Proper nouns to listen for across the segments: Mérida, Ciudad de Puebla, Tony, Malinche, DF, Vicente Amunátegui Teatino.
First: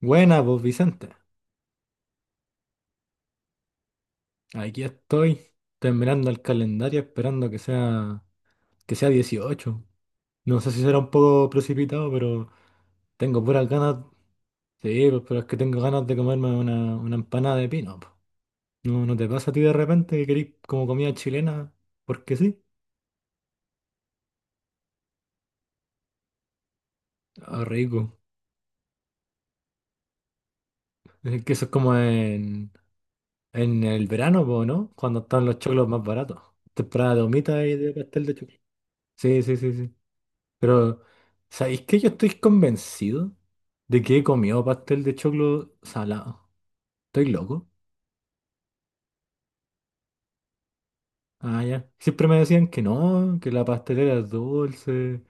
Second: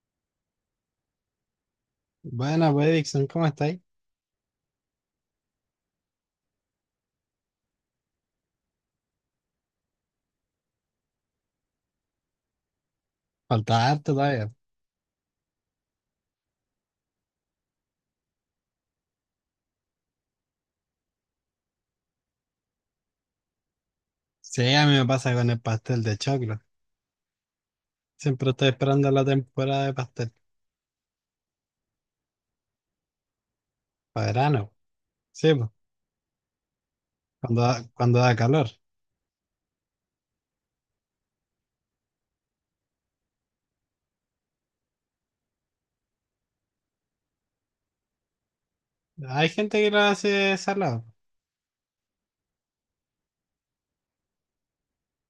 Buena, pues Vicente. Buena, pues, Dixon, ¿cómo estáis? Aquí estoy, terminando el calendario, esperando que sea, 18. No sé si será un poco precipitado, pero tengo puras Falta ganas. harto todavía. Sí, pues, pero es que tengo ganas de comerme una empanada de pino, po. ¿No te pasa a ti de repente que querís como comida chilena? Porque sí. Sí, a mí me pasa con el pastel de choclo. Ah, rico. Siempre estoy esperando la temporada de pastel. Es que eso es como en el Para verano, po, verano. ¿no? Cuando están Sí, los pues, choclos más baratos. Temporada de humita y de cuando pastel de da choclo. calor. Sí, sí, sí, sí. Pero, ¿sabéis que yo estoy convencido de que he comido pastel de choclo salado? ¿Estoy loco? Hay gente que lo hace salado. Ah, ya. Siempre me decían que no, que la pastelera es dulce,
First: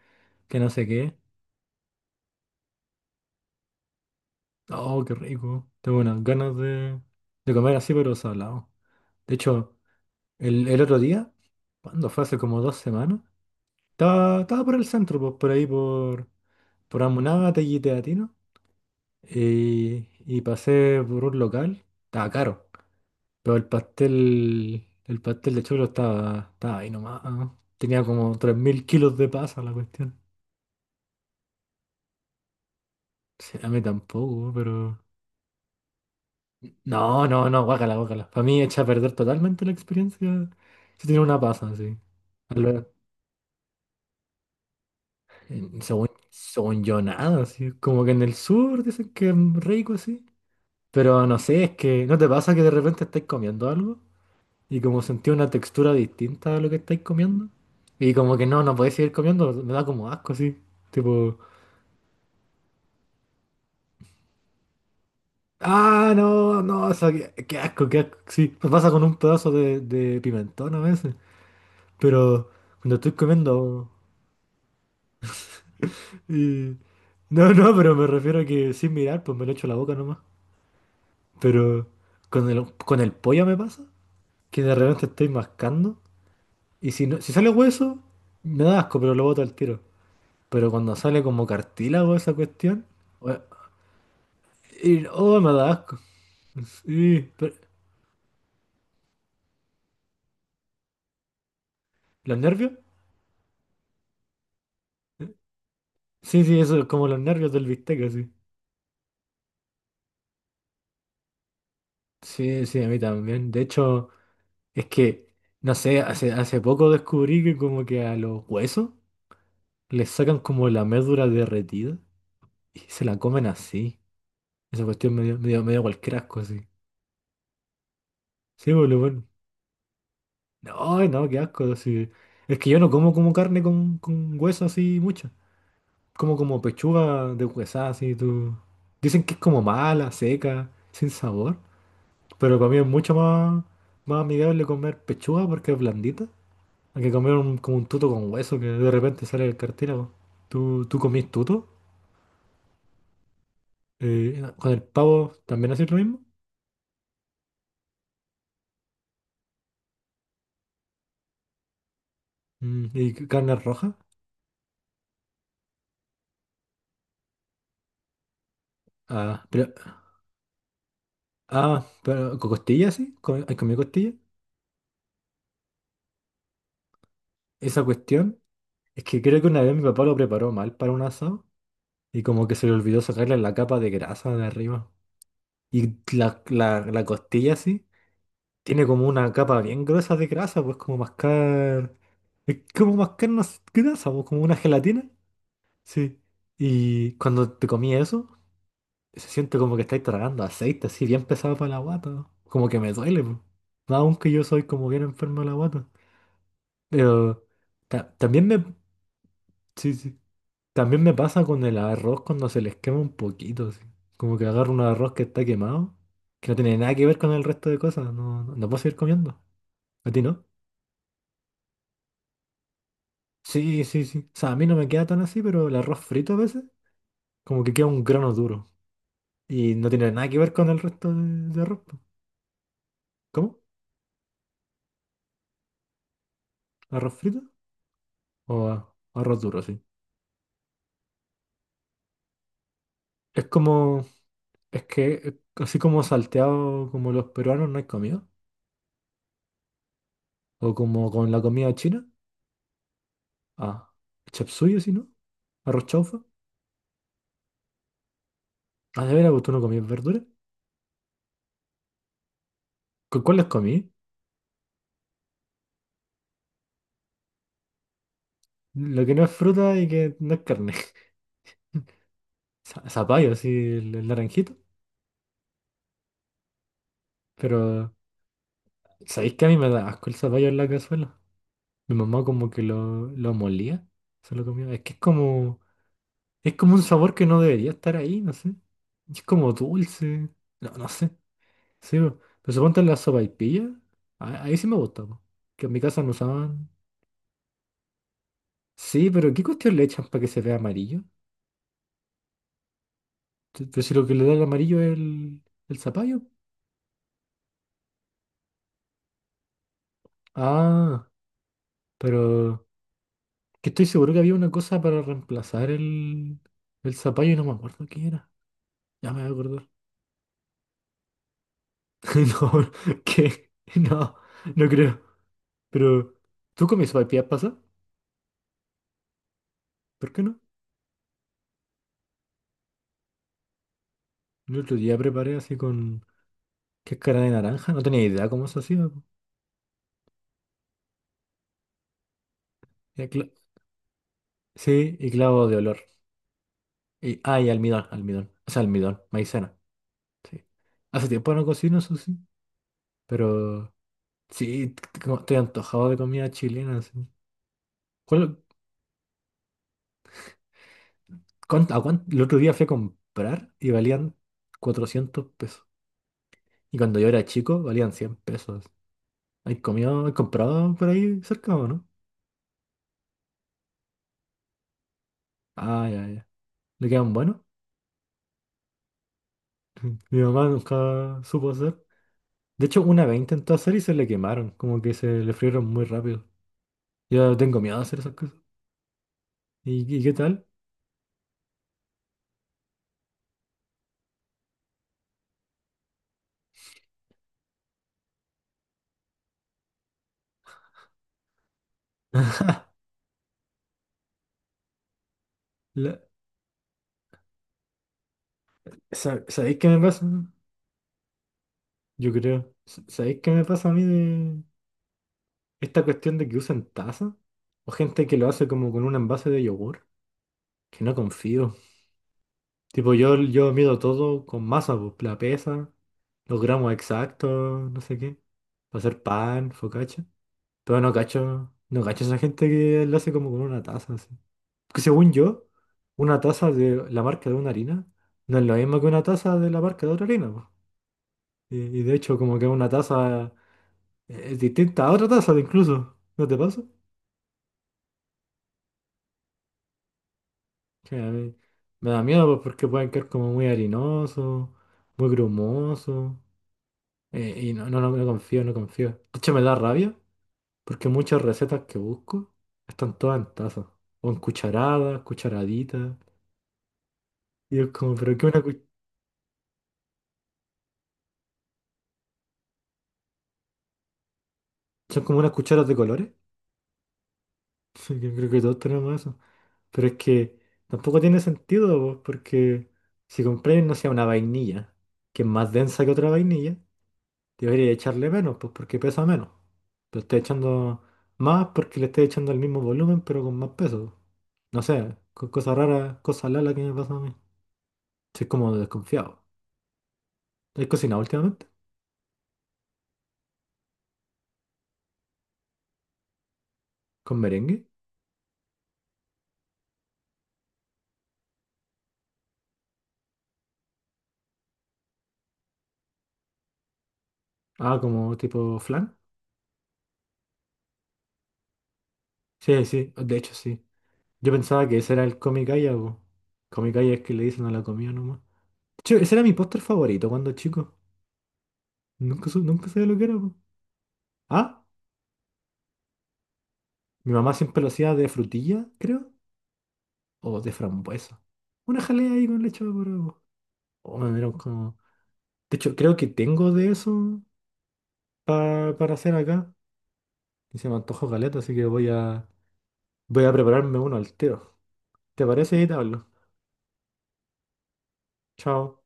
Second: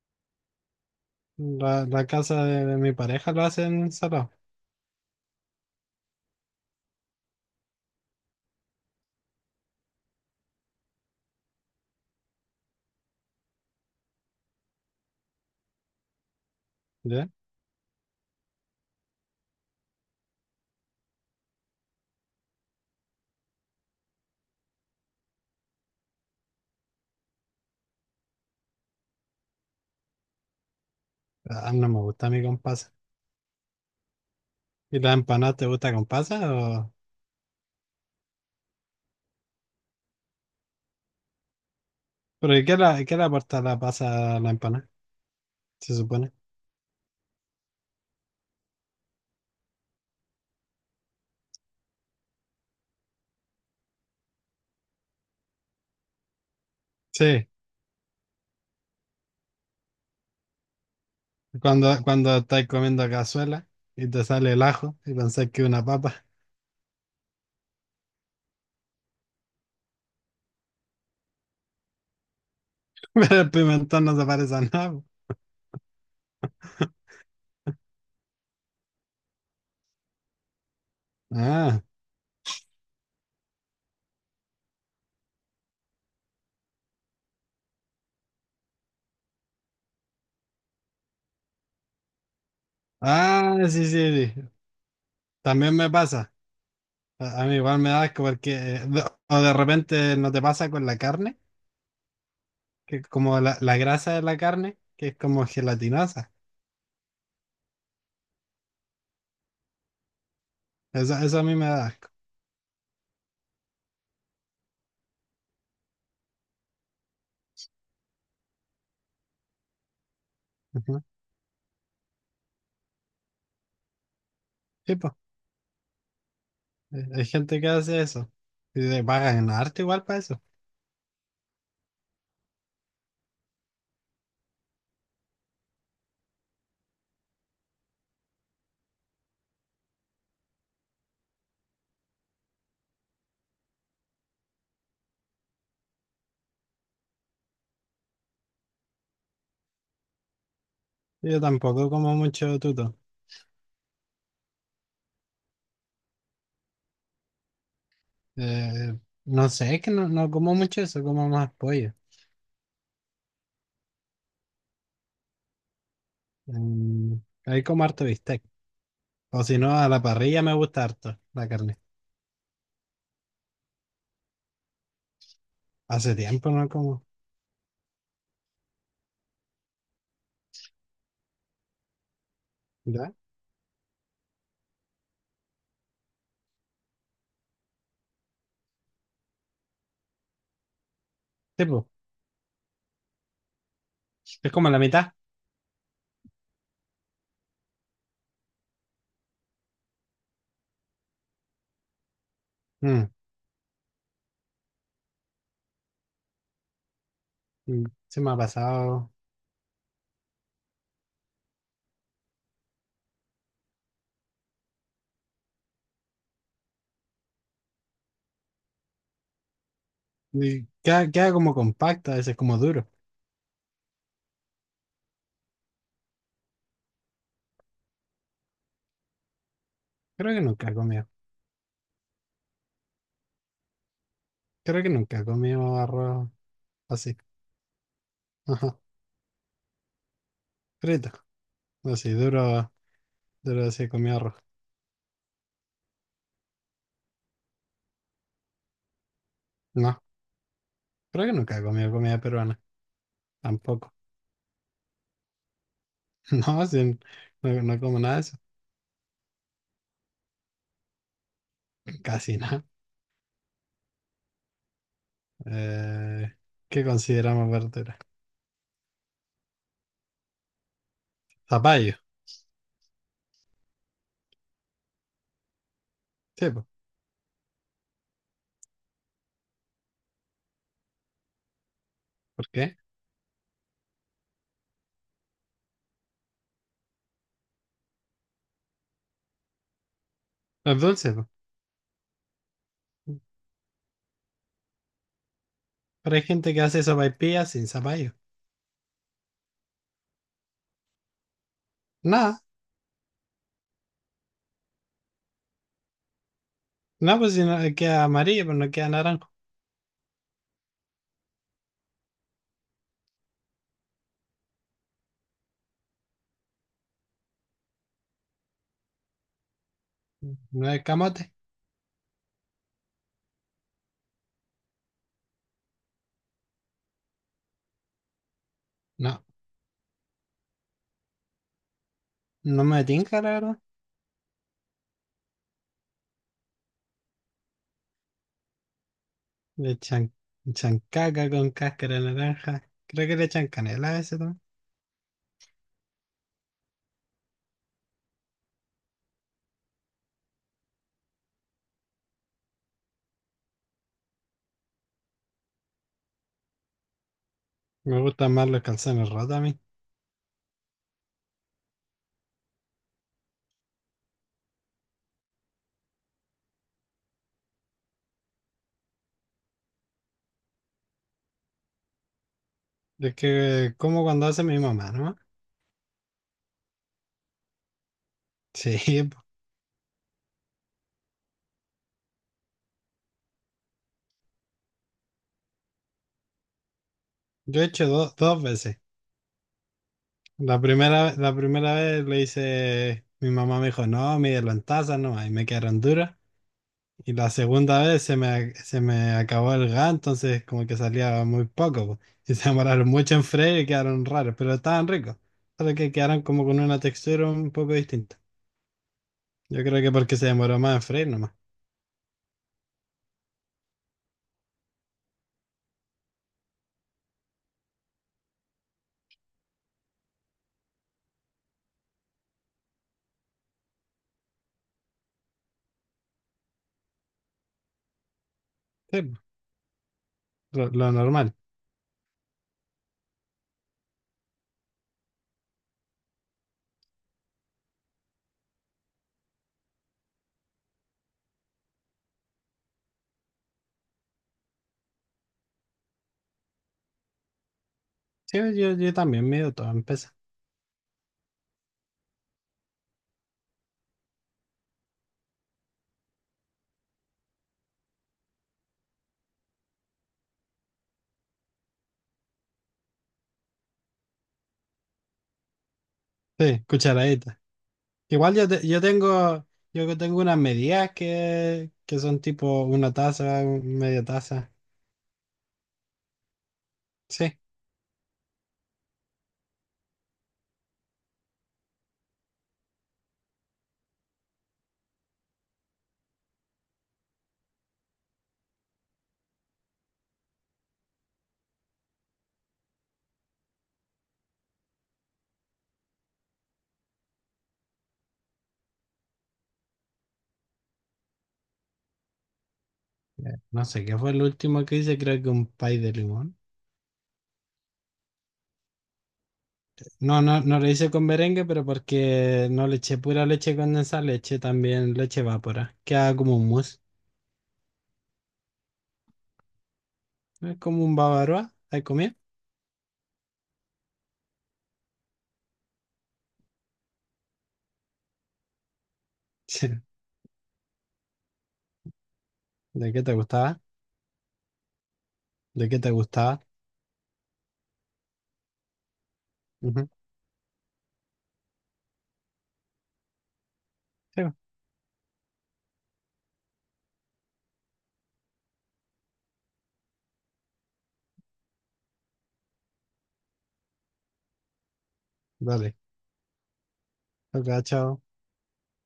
que no sé qué. La casa de mi pareja lo hacen salado. Oh, qué rico. Tengo unas ganas de comer así, pero salado. De hecho, el otro día, cuando fue hace como 2 semanas, estaba por el centro, pues, por ahí, por ¿Ya? Amunátegui y Teatino, y pasé por un local. Estaba caro. Pero el pastel de choclo estaba ahí nomás, ¿no? Tenía como 3.000 kilos de pasa la cuestión. Ah, no me gusta a mí con pasa. Sí, a mí tampoco, pero... ¿Y la empanada te gusta con pasa? O... No, no, no, guácala, guácala. Para mí echa a perder totalmente la experiencia si tiene una pasa así. ¿Pero Al y ver, qué le aporta la pasa a la empanada? Se según, supone. Yo, nada, así. Como que en el sur dicen que es rico así. Pero no sé, es que ¿no te pasa que de repente estés comiendo algo? Y como sentía una textura distinta a lo que estáis comiendo. Sí, Y como que no podéis seguir comiendo, me da como asco así. Tipo, cuando, cuando estáis comiendo cazuela y te sale el ajo y pensás que es una ah, papa. no, no, o sea, qué, qué asco. Sí, me pasa con un pedazo de pimentón a veces. Pero cuando estoy Pero comiendo... pimentón no se parece a nada. y- No, no, pero me refiero a que sin mirar, pues me lo echo a la boca nomás. Ah, Pero con el pollo me pasa, que de repente estoy mascando. Y si, no, si sale hueso, me da asco, pero lo boto al tiro. Pero cuando sale como cartílago esa cuestión, we- ah, sí, sí, sí. Oh, me da También me asco. pasa. Sí, A pero- mí igual me da asco porque, o de repente no te pasa con la carne, ¿los nervios? que como la grasa de la carne, que es como gelatinosa. Sí, sí, eso es como los nervios del bistec, así. Eso a mí me da asco. Sí, sí, a mí también. De hecho, es que, no sé, hace poco descubrí que como que a los huesos les sacan como la Ujú. médula derretida y se la comen así. Esa Sí, po. cuestión me dio cualquier asco así. Hay gente que hace eso. Sí, Y boludo, le bueno. pagan arte igual para eso. No, no, qué asco, así. Es que yo no como como carne con hueso así mucho. Como pechuga de huesada, así tú. Dicen que es como mala, seca, sin sabor. Pero para mí es mucho más amigable comer pechuga porque es blandita. Hay que comer como un tuto con hueso que de repente sale del cartílago. ¿Tú comís Yo tuto? tampoco como mucho tuto. ¿Con el pavo también haces lo mismo? Eh, no sé, es que no, no como mucho eso, como más pollo. ¿Y c- carne roja? Mm, ahí como harto bistec. O Ah, si no, pero, a la parrilla me gusta harto la carne. ah, pero ¿con costillas sí? ¿Con- ¿Hay comido costilla? Hace tiempo no como. Esa cuestión es que creo que una vez mi papá lo preparó mal para un asado y como que se le olvidó ¿Verdad? sacarle la capa de grasa de arriba. Y la costilla así tiene como una capa bien gruesa de grasa, pues como Tipo, mascar. Es como mascar grasa, pues como es una como la gelatina. mitad. Sí. Y cuando te comí eso, se siente como que estáis tragando aceite así, bien pesado para la guata. Como que me Mm, duele, pues. Aunque yo soy como bien enfermo de la guata. Pero se me ha también me. pasado. Sí, sí. También me pasa con el arroz cuando se les quema un poquito, así. Como que agarro un arroz que está quemado, que no tiene nada que ver con el resto de cosas, no puedo seguir comiendo. ¿A ti no? Y queda, queda como compacto, a veces como duro. Sí, sí, sí. O sea, a mí no me queda tan así, pero el arroz frito a veces, como que queda un grano duro. Y no tiene nada Creo que que ver nunca con he el comido. resto de arroz, po. ¿Cómo? Creo que nunca he comido arroz ¿Arroz así. frito? O Ajá. Arroz duro, sí. Frito. Así, duro, Es duro así he como, comido arroz. es que, así como salteado como los peruanos no hay comido. No, O como creo con que la nunca he comida comido china. comida peruana. Ah, Tampoco. chapsuyo, sí, ¿no? Arroz chaufa. No, sí, no, no como nada de eso. Ah, de veras, pues, ¿tú no comías verduras? Casi nada. Cuáles comí? Eh, ¿Qué consideramos verdura? Lo que no es fruta y que no es carne. Zapallo. Zapallo, así, el naranjito. Sí, po. Pero, ¿sabéis que a mí me da asco el zapallo en la cazuela? Mi mamá ¿Por como que qué? lo molía, se lo comía. Es que es como un sabor que no debería estar ahí, no sé. Es como dulce. No, Los no sé. dulces, po. Sí, po. Pero suponte en la sopaipilla, ahí sí me gusta, po. Que en mi casa no Pero hay gente que usaban. hace sopaipillas sin zapallo. Sí, pero ¿qué cuestión le echan para que se vea amarillo? Nada, Pero si lo que le da el amarillo es el zapallo. no, pues si no queda amarillo, pero no queda naranjo. Ah, pero que estoy seguro que había una cosa para reemplazar el zapallo y no me acuerdo qué era. Ya me voy a acordar. No es camote. No, ¿qué? No, no creo. Pero, ¿tú comí sopaipillas pasa? No, ¿Por qué no? no me tinca, la verdad. El otro día preparé así con cáscara de naranja. No tenía idea cómo se hacía, po. Le echan, echan caca con cáscara de naranja. Y Creo que le cla- echan canela a veces también. Sí, y clavo de olor. Y almidón, almidón. O sea, almidón, maicena. Sí. Hace tiempo no cocino, eso sí. Pero... Sí, como estoy antojado de comida chilena, sí. Me gustan ¿Cuál- más los calzones rotos a mí. El otro día fui a comprar y valían 400 pesos. Y cuando yo era chico valían 100 pesos. ¿Hay comido, hay comprado por ahí cerca o no? Es que como cuando hace mi mamá, ¿no? Ah, ya, ya. ¿Le quedan buenos? Sí, po. Mi mamá nunca supo hacer. De hecho, una vez intentó hacer y se le quemaron. Como que se le frieron muy rápido. Yo tengo Yo he miedo de hecho hacer esas cosas. dos veces. ¿Y qué tal? La primera vez le hice, mi mamá me dijo, no, mídelo en taza nomás, y me quedaron duras. Y la segunda vez se me acabó el gas, entonces como que salía muy poco, po. Y se demoraron mucho en freír y quedaron raros, pero estaban ricos. Solo que La- quedaron como con una textura un poco distinta. ¿Sabéis Yo qué me creo que pasa? porque se demoró más en freír nomás. Yo creo. ¿Sabéis qué me pasa a mí de? Esta cuestión de que usan taza o gente que lo hace como con un envase de yogur, que no confío. Tipo, yo mido todo con masa, pues, la pesa, los gramos exactos, no sé qué, para hacer Sí, po, pan, focaccia. Pero lo no normal. cacho, no cacho esa gente que lo hace como con una taza, así. Porque según yo, una taza de la marca de una harina no es lo mismo que una taza de la marca de otra harina, pues. Y de hecho, como que una taza es distinta a otra taza, incluso. ¿No te pasa? Sí, yo también mido todo en peso. Sí, a mí me da miedo pues, porque pueden quedar como muy harinosos, muy grumosos. Y no confío, no confío. De hecho, me da rabia porque muchas recetas que busco están todas en tazas. O en cucharadas, cucharaditas. Sí, cucharadita. Y es como, pero que Igual una yo, yo tengo yo que tengo unas medidas que son tipo una taza, media taza. son como unas cucharas de colores. Sí. Sí, yo creo que todos tenemos eso. Pero es que tampoco tiene sentido, pues, porque si compréis, no sea una vainilla, que es más densa que otra vainilla. Debería echarle menos, pues porque pesa menos. Lo estoy echando más porque le estoy echando el mismo volumen, pero con más peso. No sé, con cosas raras, cosas lala que me pasa a mí. Soy como desconfiado. ¿He cocinado últimamente? No sé qué fue el último que hice, creo que un pay de limón. ¿Con merengue? No, no, no lo hice con merengue, pero porque no le eché pura leche condensada, le eché también leche evapora. Queda como un mousse. Ah, como tipo flan. Es como un bavaroa. ¿Has comido? Sí, sí, de hecho sí. Yo pensaba que ese era el comicaya, o comicaya es que le dicen a la comida nomás. De hecho, ese era mi póster Sí. favorito cuando chico. Nunca sabía ¿De lo qué que te era, po. gustaba? Ah, ¿De qué te gustaba? mi mamá siempre lo hacía de frutilla, creo. Ujú. O de frambuesa. Una jalea ahí con leche evaporada. O me Sí, dieron pues. como. De hecho, creo que tengo de eso para hacer acá. Y se me antojó caleta, así que voy a prepararme uno al tiro. ¿Te parece? Y te Dale. hablo. Ok, chao. Chao.